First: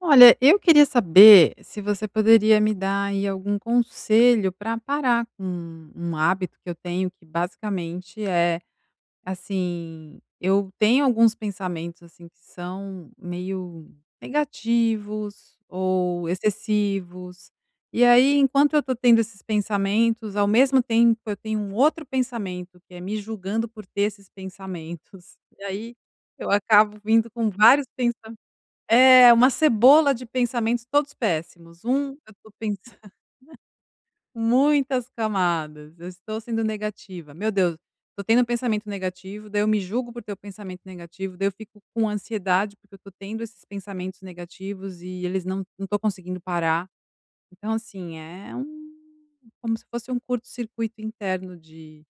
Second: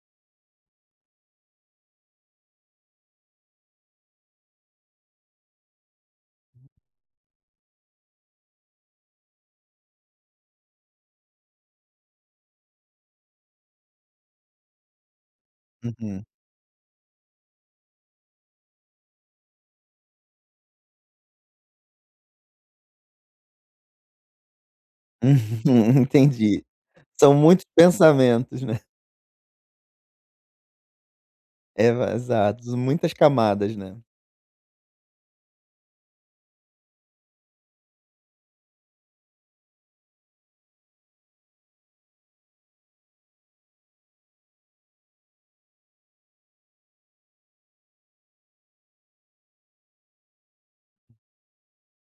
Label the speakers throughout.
Speaker 1: Olha, eu queria saber se você poderia me dar aí algum conselho para parar com um hábito que eu tenho que basicamente é assim, eu tenho alguns pensamentos assim que são meio negativos
Speaker 2: Uhum.
Speaker 1: ou excessivos. E aí, enquanto eu tô tendo esses pensamentos, ao mesmo tempo eu tenho um outro pensamento que é me julgando por ter esses
Speaker 2: Uhum,
Speaker 1: pensamentos. E aí eu
Speaker 2: entendi.
Speaker 1: acabo vindo
Speaker 2: São
Speaker 1: com
Speaker 2: muitos
Speaker 1: vários
Speaker 2: pensamentos, né.
Speaker 1: uma cebola de pensamentos todos péssimos.
Speaker 2: É,
Speaker 1: Um,
Speaker 2: va
Speaker 1: eu tô
Speaker 2: exato,
Speaker 1: pensando.
Speaker 2: muitas camadas, né,
Speaker 1: Muitas camadas, eu estou sendo negativa. Meu Deus, tô tendo um pensamento negativo, daí eu me julgo por ter o pensamento negativo, daí eu fico com ansiedade porque eu tô tendo esses pensamentos negativos e eles não tô conseguindo parar. Então, assim, é um como se fosse um curto circuito interno de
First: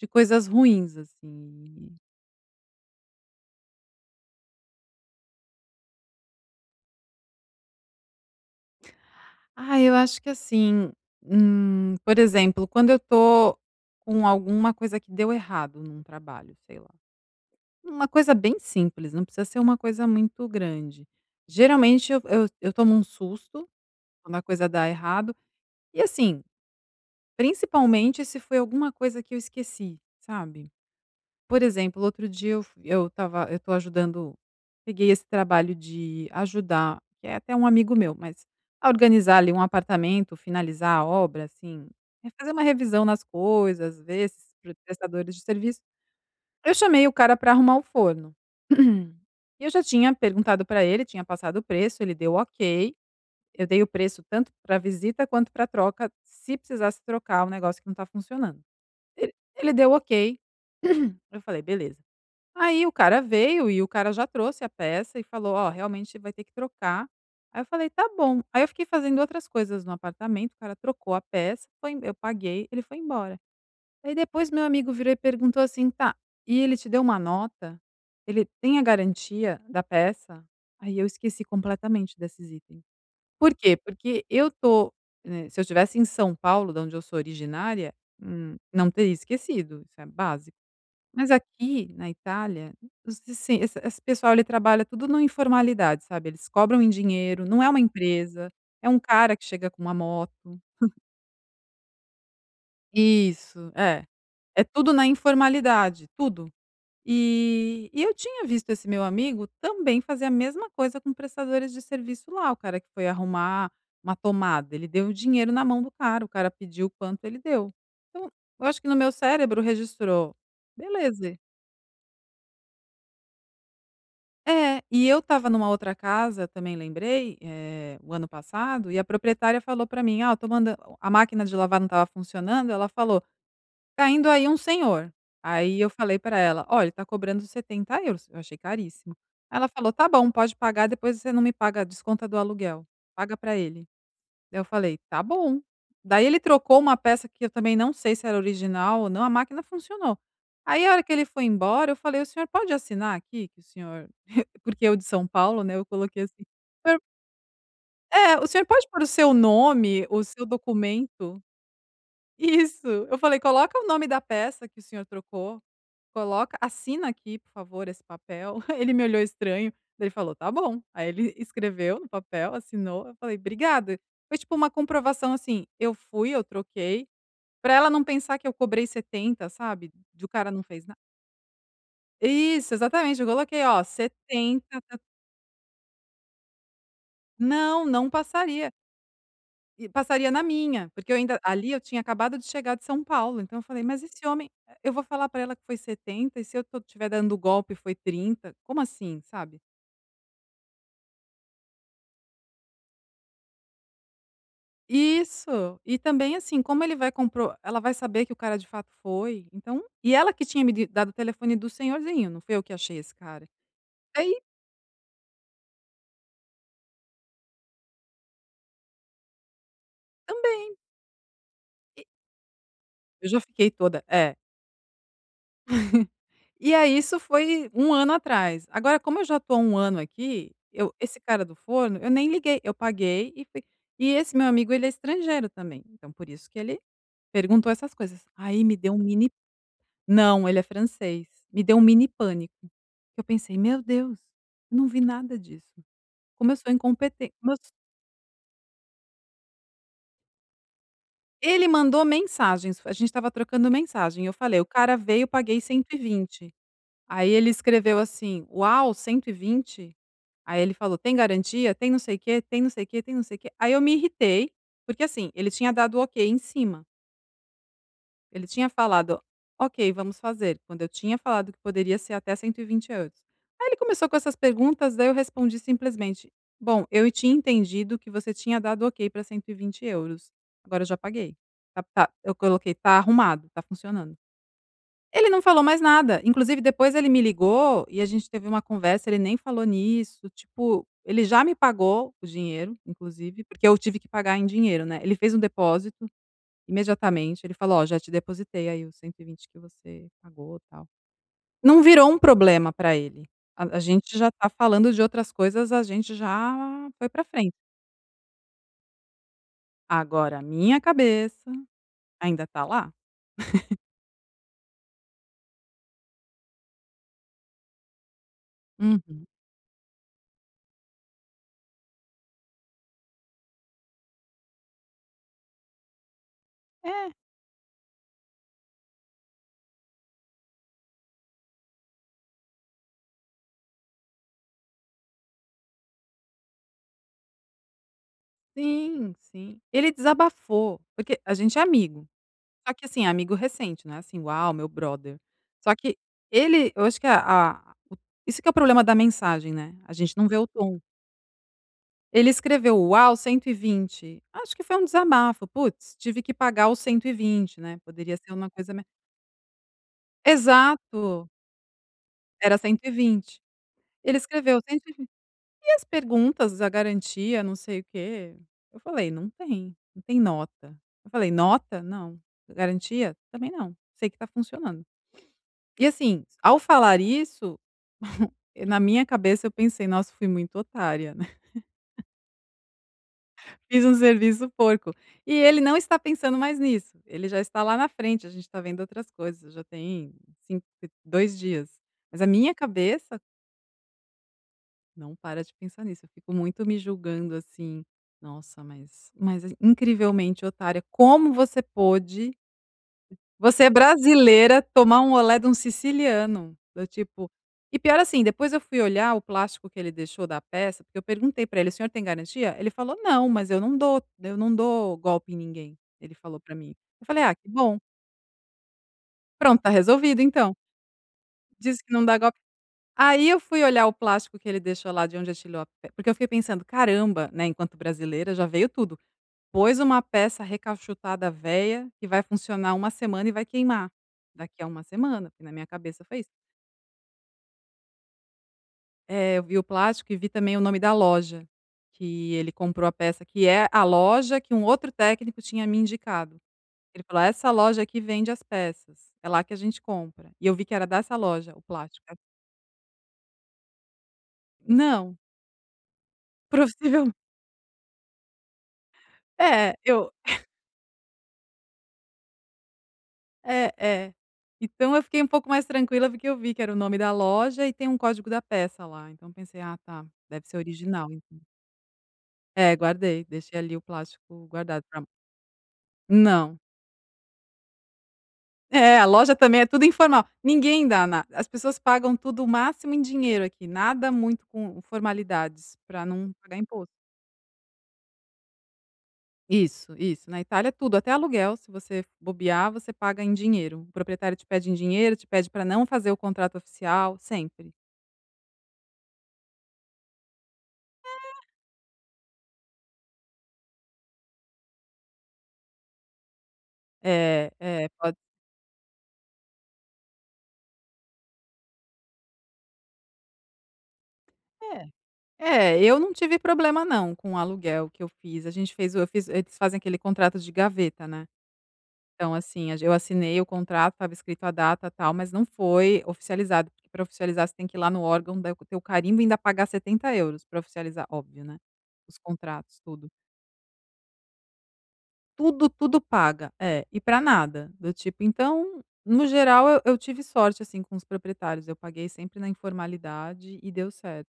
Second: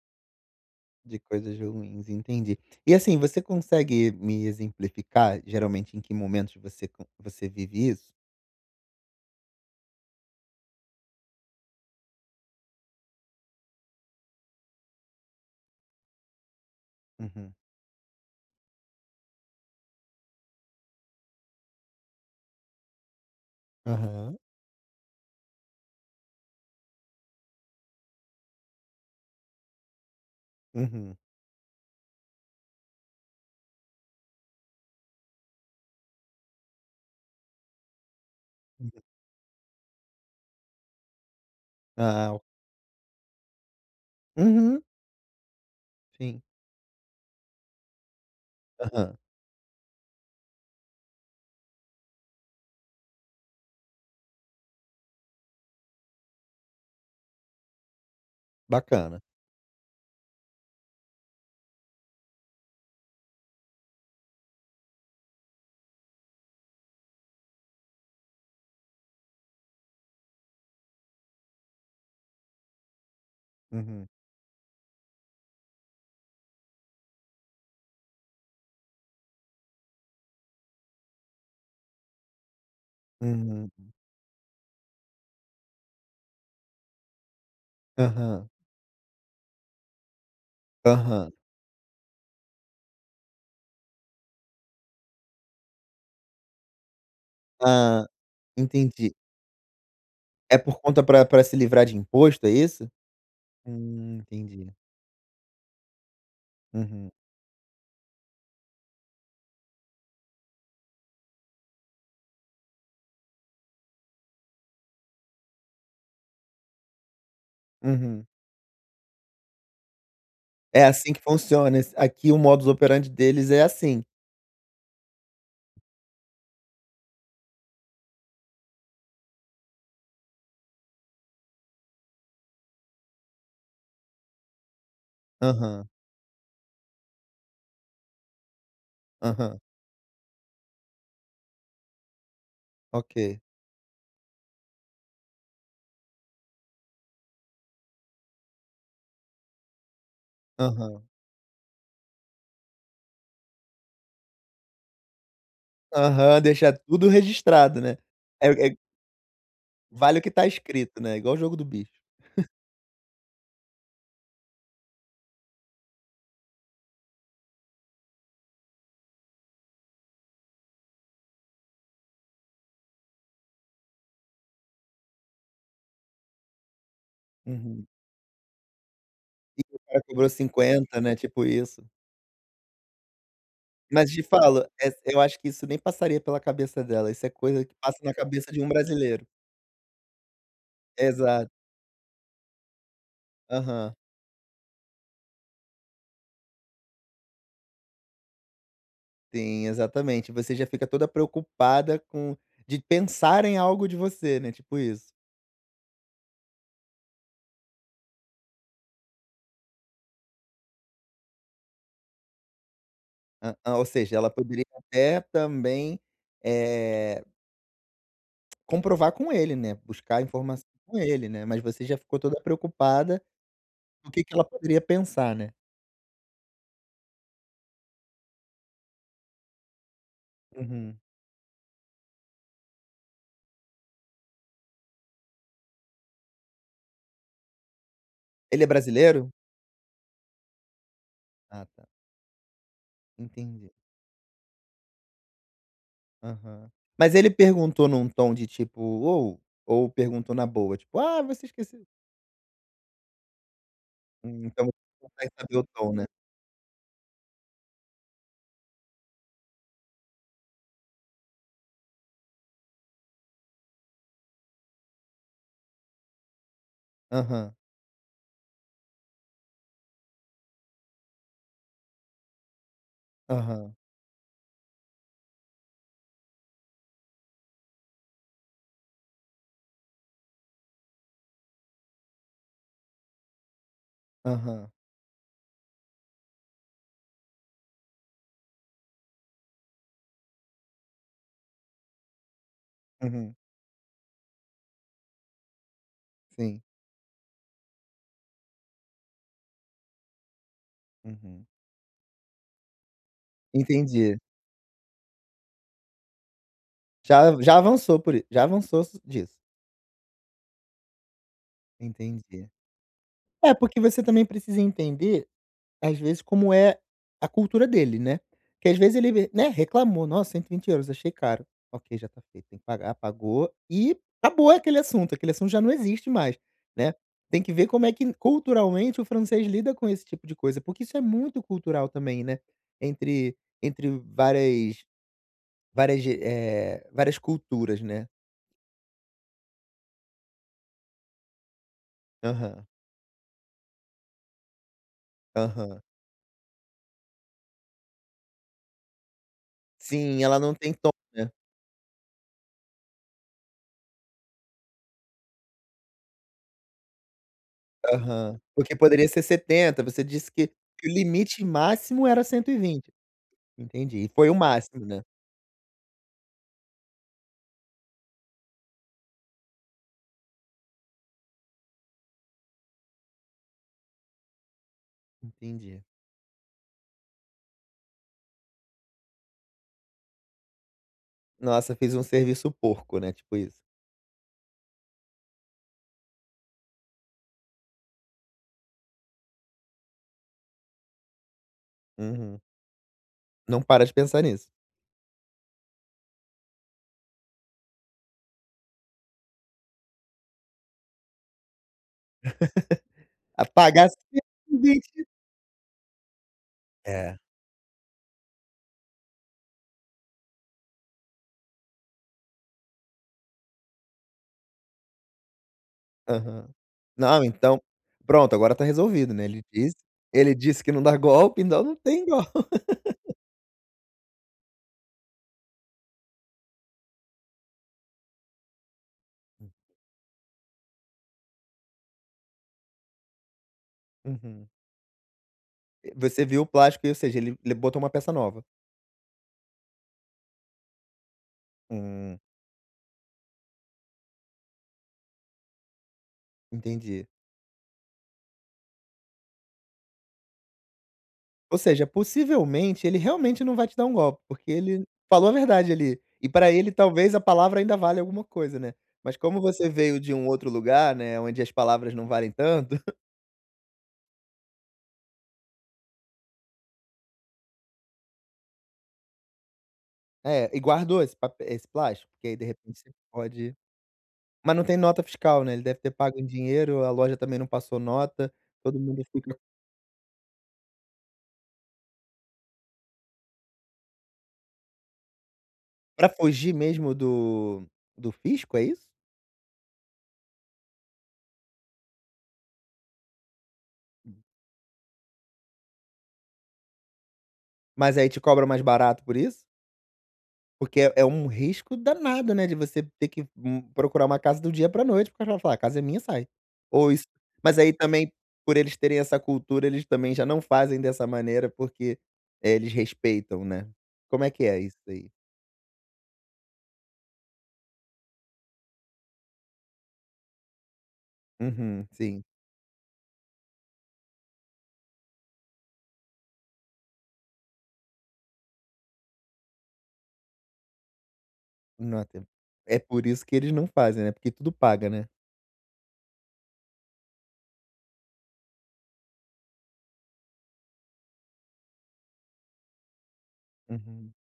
Speaker 1: de coisas ruins,
Speaker 2: de coisas
Speaker 1: assim.
Speaker 2: ruins, entendi. E assim, você consegue me exemplificar, geralmente, em que momentos você vive isso?
Speaker 1: Ah, eu acho que assim, por exemplo, quando eu tô com alguma coisa que deu errado num trabalho, sei lá.
Speaker 2: Uhum.
Speaker 1: Uma coisa bem simples, não precisa ser uma coisa muito grande. Geralmente eu tomo um susto quando
Speaker 2: Aham.
Speaker 1: a coisa dá errado. E assim, principalmente se foi alguma coisa que eu esqueci, sabe?
Speaker 2: Uhum.
Speaker 1: Por exemplo, outro dia eu fu eu estava eu tô ajudando, peguei esse trabalho de ajudar, que é até um amigo meu, mas a
Speaker 2: Uhum.
Speaker 1: organizar ali um apartamento, finalizar a obra, assim, é
Speaker 2: Ah, o
Speaker 1: fazer uma revisão nas coisas, ver esses
Speaker 2: Uhum,
Speaker 1: prestadores de serviço.
Speaker 2: sim.
Speaker 1: Eu chamei o cara para arrumar o forno.
Speaker 2: Aham.
Speaker 1: E eu já tinha perguntado para ele, tinha passado o preço, ele deu ok, eu dei o preço tanto para visita quanto para troca, se precisasse trocar o negócio que não está funcionando.
Speaker 2: Bacana.
Speaker 1: Ele deu ok, eu falei: "Beleza". Aí o cara veio e o cara já trouxe a peça e falou: "Ó, realmente vai ter que trocar". Aí eu falei: "Tá bom". Aí eu fiquei fazendo outras coisas no apartamento, o cara trocou a peça, foi em eu paguei, ele foi embora.
Speaker 2: Uhum.
Speaker 1: Aí depois meu amigo virou e perguntou assim: "Tá, e ele te deu uma nota? Ele tem a garantia da peça?" Aí eu esqueci completamente desses itens. Por quê?
Speaker 2: Uhum.
Speaker 1: Porque eu tô, né, se eu estivesse em São Paulo, da onde eu sou originária,
Speaker 2: Aham.
Speaker 1: não teria esquecido, isso é básico. Mas
Speaker 2: Aham.
Speaker 1: aqui na Itália, os assim, esse pessoal ele trabalha tudo na informalidade, sabe, eles cobram em dinheiro, não é uma
Speaker 2: Ah,
Speaker 1: empresa, é um
Speaker 2: entendi.
Speaker 1: cara que chega com uma
Speaker 2: É
Speaker 1: moto.
Speaker 2: por conta para pra se livrar de imposto, é isso?
Speaker 1: Isso, é. É
Speaker 2: Entendi.
Speaker 1: tudo na informalidade, tudo.
Speaker 2: Uhum.
Speaker 1: E eu tinha visto esse meu amigo também fazer a mesma coisa com prestadores de serviço lá, o cara que foi arrumar uma tomada, ele deu o dinheiro na mão do cara, o cara pediu quanto, ele deu.
Speaker 2: Uhum.
Speaker 1: Então, eu acho que no meu cérebro registrou:
Speaker 2: É assim que
Speaker 1: "Beleza".
Speaker 2: funciona, es aqui o modus operandi deles é assim.
Speaker 1: É, e eu estava numa outra casa, também lembrei, o ano passado, e a proprietária falou para mim: "Ah, eu tô mandando, a máquina de lavar não estava funcionando", ela falou: "Tá indo aí um senhor". Aí
Speaker 2: Aham,
Speaker 1: eu falei para ela: "Olha, ele tá cobrando 70 euros, eu achei caríssimo".
Speaker 2: aham,
Speaker 1: Ela falou: "Tá bom, pode pagar, depois você não me paga, desconta do aluguel, paga
Speaker 2: ok.
Speaker 1: para ele". Daí eu falei: "Tá bom". Daí ele trocou uma peça que eu também não sei se era original ou não, a máquina funcionou. Aí a hora
Speaker 2: Aham,
Speaker 1: que ele foi embora eu falei: "O senhor pode assinar aqui que o senhor" porque eu de São Paulo, né, eu coloquei
Speaker 2: aham,
Speaker 1: assim:
Speaker 2: deixar
Speaker 1: "O senhor
Speaker 2: tudo registrado, né.
Speaker 1: o senhor
Speaker 2: É
Speaker 1: pode pôr o seu nome,
Speaker 2: vale
Speaker 1: o
Speaker 2: o que
Speaker 1: seu
Speaker 2: tá escrito, né, igual o
Speaker 1: documento".
Speaker 2: jogo do bicho.
Speaker 1: Isso. Eu falei: "Coloca o nome da peça que o senhor trocou, coloca assina aqui, por favor, esse papel". Ele me olhou estranho, daí ele falou: "Tá bom". Aí ele escreveu no papel, assinou, eu falei: "Obrigada". Foi tipo uma comprovação, assim, eu fui, eu troquei, pra
Speaker 2: Uhum.
Speaker 1: ela não pensar que eu cobrei 70,
Speaker 2: O
Speaker 1: sabe,
Speaker 2: cara
Speaker 1: de o
Speaker 2: cobrou
Speaker 1: cara não fez nada.
Speaker 2: 50, né, tipo isso.
Speaker 1: Isso, exatamente, eu coloquei: "Ó,
Speaker 2: Mas te falo,
Speaker 1: 70, tá".
Speaker 2: eu acho que isso nem passaria pela cabeça dela, isso é coisa que
Speaker 1: Não,
Speaker 2: passa
Speaker 1: não
Speaker 2: na cabeça de um
Speaker 1: passaria.
Speaker 2: brasileiro.
Speaker 1: E passaria na minha, porque eu ainda
Speaker 2: Exato.
Speaker 1: ali eu tinha acabado de chegar de São Paulo, então eu falei:
Speaker 2: Aham.
Speaker 1: "Mas esse homem, eu vou falar pra ela que foi 70 e se eu to tiver dando golpe foi 30, como assim?", sabe.
Speaker 2: Sim, exatamente. Você já fica toda preocupada com de pensar em algo de você, né, tipo isso.
Speaker 1: Isso, e também, assim, como ele vai compro ela vai saber que o cara de fato foi, então e ela que tinha me di dado o telefone do senhorzinho, não fui eu que achei esse cara.
Speaker 2: Hã hã, ou seja, ela
Speaker 1: Aí
Speaker 2: poderia até também, eh, comprovar com ele, né, buscar informação
Speaker 1: também,
Speaker 2: com ele, né, mas você já ficou toda preocupada,
Speaker 1: eu já fiquei toda
Speaker 2: do que
Speaker 1: é.
Speaker 2: ela poderia pensar, né.
Speaker 1: E aí isso foi um ano atrás. Agora como eu já tô há 1 ano aqui, eu
Speaker 2: Uhum.
Speaker 1: esse cara do forno, eu nem liguei, eu paguei e fui. E esse meu amigo ele é estrangeiro também, então por isso que ele perguntou essas coisas. Aí
Speaker 2: Ele é
Speaker 1: me deu um mini,
Speaker 2: brasileiro?
Speaker 1: não, ele é francês. Me
Speaker 2: Ah
Speaker 1: deu um
Speaker 2: tá,
Speaker 1: mini pânico. Eu pensei:
Speaker 2: entendi.
Speaker 1: "Meu Deus, eu não vi nada disso. Como eu
Speaker 2: Aham.
Speaker 1: sou
Speaker 2: Mas ele
Speaker 1: incompetente, como eu so
Speaker 2: perguntou num tom de tipo: ou perguntou na boa, tipo: "Ah, você
Speaker 1: ele
Speaker 2: esqueceu".
Speaker 1: mandou mensagens". A gente estava trocando mensagem, eu falei: "O
Speaker 2: Então
Speaker 1: cara
Speaker 2: você
Speaker 1: veio,
Speaker 2: consegue saber
Speaker 1: paguei
Speaker 2: o tom,
Speaker 1: cento e
Speaker 2: né.
Speaker 1: vinte. Aí ele escreveu assim: "Uau, 120". Aí ele falou: "Tem garantia? Tem não sei o quê, tem não sei o quê, tem não sei o quê". Aí eu me irritei, porque assim, ele tinha dado ok em cima.
Speaker 2: Aham,
Speaker 1: Ele tinha falado: "Ok, vamos fazer", quando eu tinha falado que poderia ser até 120 euros. Aí ele
Speaker 2: aham,
Speaker 1: começou com essas perguntas, daí eu respondi simplesmente: "Bom, eu tinha entendido que você tinha dado ok para 120 euros, agora eu já paguei. Tá", eu coloquei: "Tá arrumado, tá funcionando".
Speaker 2: aham.
Speaker 1: Ele não falou mais nada, inclusive depois ele me ligou e a gente teve uma conversa, ele nem falou nisso, tipo, ele já me pagou o dinheiro,
Speaker 2: Uhum,
Speaker 1: inclusive, porque eu tive que pagar em dinheiro, né. Ele fez um depósito
Speaker 2: sim.
Speaker 1: imediatamente, ele falou: "Ó, já te depositei aí os 120 que você pagou, tal".
Speaker 2: Uhum.
Speaker 1: Não virou um problema pra ele. A
Speaker 2: Entendi.
Speaker 1: gente já tá falando de outras coisas, a gente já foi pra
Speaker 2: Já
Speaker 1: frente.
Speaker 2: já avançou por i já avançou s disso.
Speaker 1: Agora a minha cabeça ainda
Speaker 2: Entendi.
Speaker 1: tá lá.
Speaker 2: É, porque você também precisa entender. Às vezes, como é a cultura dele, né. Que às vezes
Speaker 1: Uhum.
Speaker 2: ele, né, reclamou: "Nossa, 120 euros, achei caro". Ok, já tá feito, tem que pagar, pagou e acabou aquele assunto já não existe mais, né.
Speaker 1: É,
Speaker 2: Tem que ver como é que culturalmente o francês lida com esse tipo de coisa, porque isso é muito cultural também, né, entre várias culturas, né.
Speaker 1: sim, sim. Ele desabafou, porque a gente é amigo.
Speaker 2: Aham,
Speaker 1: Só que assim, amigo recente, né, assim, uau, meu brother. Só
Speaker 2: aham.
Speaker 1: que ele eu acho que a o isso que é o problema da mensagem, né, a gente
Speaker 2: Sim,
Speaker 1: não vê
Speaker 2: ela
Speaker 1: o
Speaker 2: não tem
Speaker 1: tom.
Speaker 2: tom, né.
Speaker 1: Ele escreveu: "Uau, 120". Acho que foi um desabafo: "Putz, tive que pagar os 120", né, poderia ser
Speaker 2: Aham.
Speaker 1: uma coisa
Speaker 2: Porque
Speaker 1: me
Speaker 2: poderia ser 70, você disse que o
Speaker 1: exato,
Speaker 2: limite máximo era cento
Speaker 1: era
Speaker 2: e
Speaker 1: cento e
Speaker 2: vinte
Speaker 1: vinte.
Speaker 2: Entendi, e
Speaker 1: Ele
Speaker 2: foi o
Speaker 1: escreveu
Speaker 2: máximo,
Speaker 1: 120.
Speaker 2: né.
Speaker 1: E vinte. E as perguntas, a garantia, não sei o quê. Eu falei: "Não tem, não tem nota". Eu falei: "Nota? Não. Garantia? Também não. Sei que tá funcionando".
Speaker 2: Entendi.
Speaker 1: E assim, ao falar isso, na minha cabeça eu pensei: "Nossa, fui muito otária, né,
Speaker 2: Nossa, fiz um serviço porco, né, tipo isso.
Speaker 1: fiz um serviço porco". E ele não está pensando mais nisso, ele já está lá na frente, a gente está vendo outras coisas, já tem cin 2 dias. Mas a
Speaker 2: Uhum.
Speaker 1: minha cabeça
Speaker 2: Não para de pensar nisso.
Speaker 1: não para de pensar nisso, eu fico muito me julgando assim: "Nossa, mas é incrivelmente otária, como você pôde, você é
Speaker 2: Apagar cento e
Speaker 1: brasileira, tomar
Speaker 2: vinte
Speaker 1: um olé de um siciliano, do
Speaker 2: É,
Speaker 1: tipo". E pior assim, depois eu fui olhar o plástico que ele deixou da peça, porque eu perguntei pra ele: "O senhor tem garantia?". Ele falou: "Não, mas eu não dou golpe em ninguém", ele falou
Speaker 2: aham.
Speaker 1: pra mim. Eu falei:
Speaker 2: Não,
Speaker 1: "Ah, que
Speaker 2: então
Speaker 1: bom,
Speaker 2: pronto, agora tá resolvido, né, ele
Speaker 1: pronto, tá
Speaker 2: disse
Speaker 1: resolvido
Speaker 2: ele
Speaker 1: então",
Speaker 2: disse que não dá golpe, então não
Speaker 1: disse que não
Speaker 2: tem
Speaker 1: dá
Speaker 2: golpe.
Speaker 1: golpe. Aí eu fui olhar o plástico que ele deixou lá de onde atirou a pe porque eu fiquei pensando: "Caramba", né, enquanto brasileira já veio tudo. Pôs uma peça recachutada velha, que vai funcionar uma semana e vai queimar
Speaker 2: Uhum.
Speaker 1: daqui a uma semana, porque na minha cabeça foi
Speaker 2: Você
Speaker 1: isso.
Speaker 2: viu o plástico, ou seja, ele botou uma peça nova.
Speaker 1: Eh, eu vi o plástico e vi também o nome da loja,
Speaker 2: Hum,
Speaker 1: que ele comprou a peça, que é a loja que um outro técnico tinha me indicado. Ele
Speaker 2: Entendi.
Speaker 1: falou: "Essa loja aqui vende as peças, é lá que a gente compra". E eu vi que era dessa loja
Speaker 2: Ou
Speaker 1: o
Speaker 2: seja,
Speaker 1: plástico.
Speaker 2: possivelmente ele realmente não vai te dar um golpe, porque ele
Speaker 1: Não,
Speaker 2: falou a verdade ali. E para ele
Speaker 1: possivel
Speaker 2: talvez a palavra ainda vale alguma coisa, né. Mas como você
Speaker 1: é,
Speaker 2: veio
Speaker 1: eu.
Speaker 2: de um outro lugar, né, onde as palavras não valem tanto.
Speaker 1: É, é. Então eu fiquei um pouco mais tranquila, porque eu vi que era o nome da loja e tem um código da peça lá, então pensei: "Ah tá, deve
Speaker 2: É,
Speaker 1: ser
Speaker 2: e guardou
Speaker 1: original então".
Speaker 2: esse plástico, porque aí de
Speaker 1: É,
Speaker 2: repente você
Speaker 1: guardei,
Speaker 2: pode.
Speaker 1: deixei ali o plástico
Speaker 2: Mas não tem
Speaker 1: guardado pra.
Speaker 2: nota fiscal, né, ele deve ter pago em
Speaker 1: Não.
Speaker 2: dinheiro, a loja também não passou nota, todo
Speaker 1: É,
Speaker 2: mundo
Speaker 1: a loja
Speaker 2: fica
Speaker 1: também é tudo informal, ninguém dá na as pessoas pagam tudo o máximo em dinheiro aqui, nada muito com formalidades, para
Speaker 2: pra
Speaker 1: não
Speaker 2: fugir
Speaker 1: pagar imposto.
Speaker 2: mesmo do fisco, é isso?
Speaker 1: Isso, isso. Na Itália tudo, até aluguel, se você bobear, você paga em dinheiro. O proprietário te pede em dinheiro, te pede para não fazer o contrato oficial, sempre.
Speaker 2: Mas aí te cobra mais barato por isso? Porque é um risco danado, né, de você ter que, procurar uma casa do dia pra noite, porque ela fala: "Ah, "A casa é minha, sai". Ou isso.
Speaker 1: É,
Speaker 2: Mas aí
Speaker 1: é,
Speaker 2: também,
Speaker 1: pode.
Speaker 2: por eles terem essa cultura, eles também já não fazem dessa maneira, porque, eles respeitam, né. Como é que é isso
Speaker 1: É,
Speaker 2: aí?
Speaker 1: é, eu não tive problema não com o aluguel que eu fiz, a gente fez o eu fiz, eles fazem aquele contrato de gaveta, né,
Speaker 2: Uhum, sim.
Speaker 1: então assim, a gen eu assinei o contrato, estava escrito a data, tal, mas não foi oficializado, porque para oficializar você tem que ir lá no órgão, dar o teu carimbo e ainda pagar 70 euros para oficializar, óbvio, né, os
Speaker 2: Nota. É
Speaker 1: contratos,
Speaker 2: por
Speaker 1: tudo.
Speaker 2: isso que eles não fazem, né, porque tudo paga, né.
Speaker 1: Tudo, tudo paga, é, e para nada, do tipo, então, no geral eu tive sorte, assim, com os proprietários, eu paguei sempre na informalidade e deu
Speaker 2: Uhum.
Speaker 1: certo.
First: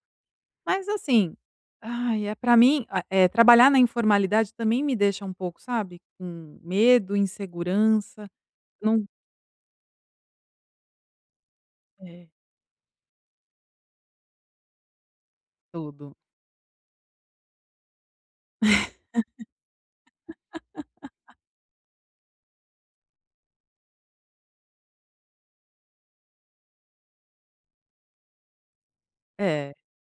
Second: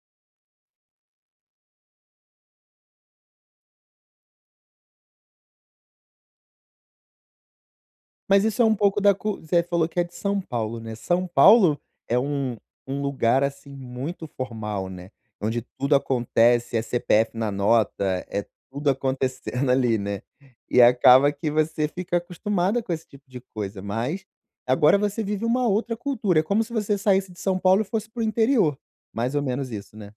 Speaker 1: Mas assim, ai, é para mim, trabalhar na informalidade também me deixa um pouco, sabe, com medo, insegurança,
Speaker 2: Mas isso é um pouco
Speaker 1: não.
Speaker 2: da cu você falou que é de São Paulo, né. São Paulo é
Speaker 1: É.
Speaker 2: um lugar, assim, muito formal, né, onde tudo
Speaker 1: Tudo.
Speaker 2: acontece, é CPF na nota, é tudo acontecendo ali, né. E acaba que você fica acostumada com esse tipo de coisa, mas agora você vive uma outra cultura, é como se você saísse de São Paulo e fosse para o interior, mais ou menos
Speaker 1: É,
Speaker 2: isso, né.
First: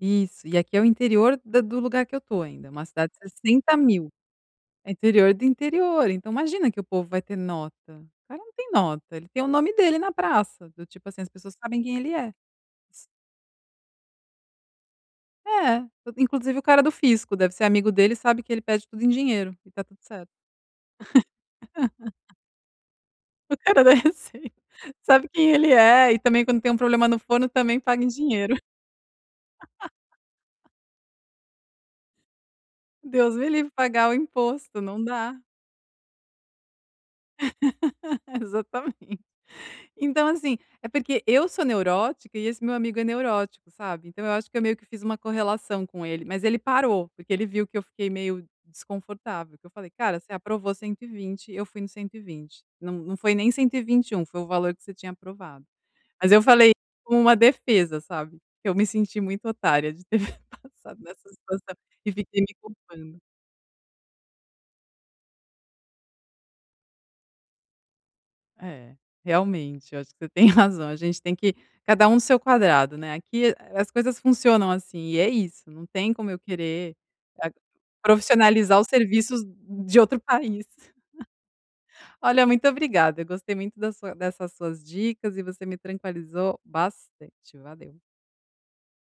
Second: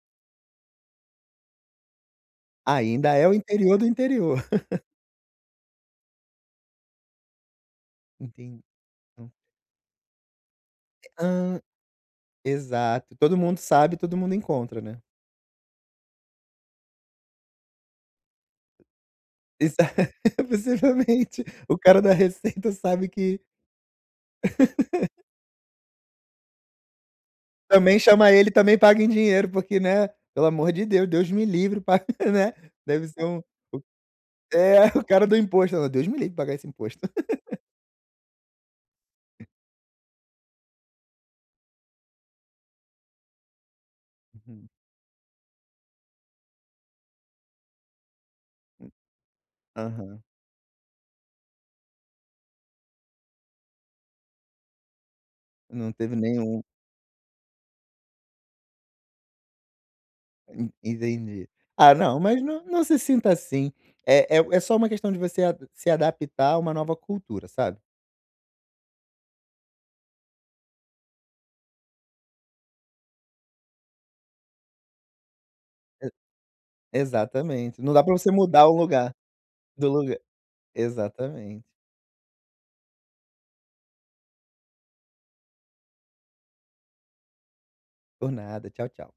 Speaker 1: isso. E aqui é o interior da do lugar que eu tô ainda, uma cidade
Speaker 2: Ainda
Speaker 1: de
Speaker 2: é o interior do
Speaker 1: 60.000.
Speaker 2: interior.
Speaker 1: É interior do interior, então imagina que o povo vai ter nota. O cara não
Speaker 2: Entendi.
Speaker 1: tem nota, ele tem o nome dele na praça, do tipo assim, as pessoas
Speaker 2: Hã,
Speaker 1: sabem quem ele é.
Speaker 2: exato. Todo mundo sabe, todo mundo encontra, né.
Speaker 1: É, inclusive o cara do fisco deve ser amigo dele, sabe que ele pede tudo em dinheiro e tá
Speaker 2: Exa
Speaker 1: tudo certo.
Speaker 2: Possivelmente. O cara da Receita sabe que
Speaker 1: O cara da Receita. Sabe quem ele é e também quando tem um problema no forno também
Speaker 2: também
Speaker 1: paga em
Speaker 2: chama ele,
Speaker 1: dinheiro.
Speaker 2: também paga em dinheiro, porque, né, pelo amor de Deus, Deus me livre pagar, né, deve ser
Speaker 1: Deus me livre pagar o imposto,
Speaker 2: é,
Speaker 1: não
Speaker 2: o cara
Speaker 1: dá.
Speaker 2: do imposto, "Não, Deus me livre pagar esse imposto".
Speaker 1: Exatamente. Então assim, é porque eu sou neurótica e esse meu amigo é neurótico, sabe. Então eu acho que eu
Speaker 2: Uhum.
Speaker 1: meio que fiz uma correlação com ele, mas ele parou, porque ele viu que eu fiquei meio desconfortável, que eu falei: "Cara,
Speaker 2: Aham.
Speaker 1: você aprovou 120, eu fui no 120. Não foi nem 121, foi o valor que você tinha aprovado".
Speaker 2: Não teve
Speaker 1: Mas eu
Speaker 2: nenhum.
Speaker 1: falei como uma defesa, sabe, eu me senti muito otária de ter
Speaker 2: en
Speaker 1: passado nessa
Speaker 2: entendi.
Speaker 1: situação
Speaker 2: Ah,
Speaker 1: e
Speaker 2: não,
Speaker 1: fiquei
Speaker 2: mas
Speaker 1: me
Speaker 2: não se
Speaker 1: culpando.
Speaker 2: sinta assim. É só uma questão de você a se adaptar a uma nova cultura, sabe.
Speaker 1: É, realmente, eu acho que você tem razão, a gente tem que cada um no seu quadrado, né, aqui as coisas funcionam assim, e é isso, não
Speaker 2: E
Speaker 1: tem como eu querer a
Speaker 2: exatamente. Não dá pra você mudar o
Speaker 1: profissionalizar os
Speaker 2: lugar
Speaker 1: serviços
Speaker 2: do
Speaker 1: de
Speaker 2: lugar.
Speaker 1: outro país.
Speaker 2: Exatamente.
Speaker 1: Olha, muito obrigada, eu gostei muito da sua dessas suas dicas e você me tranquilizou bastante, valeu.
Speaker 2: Por nada. Tchau, tchau.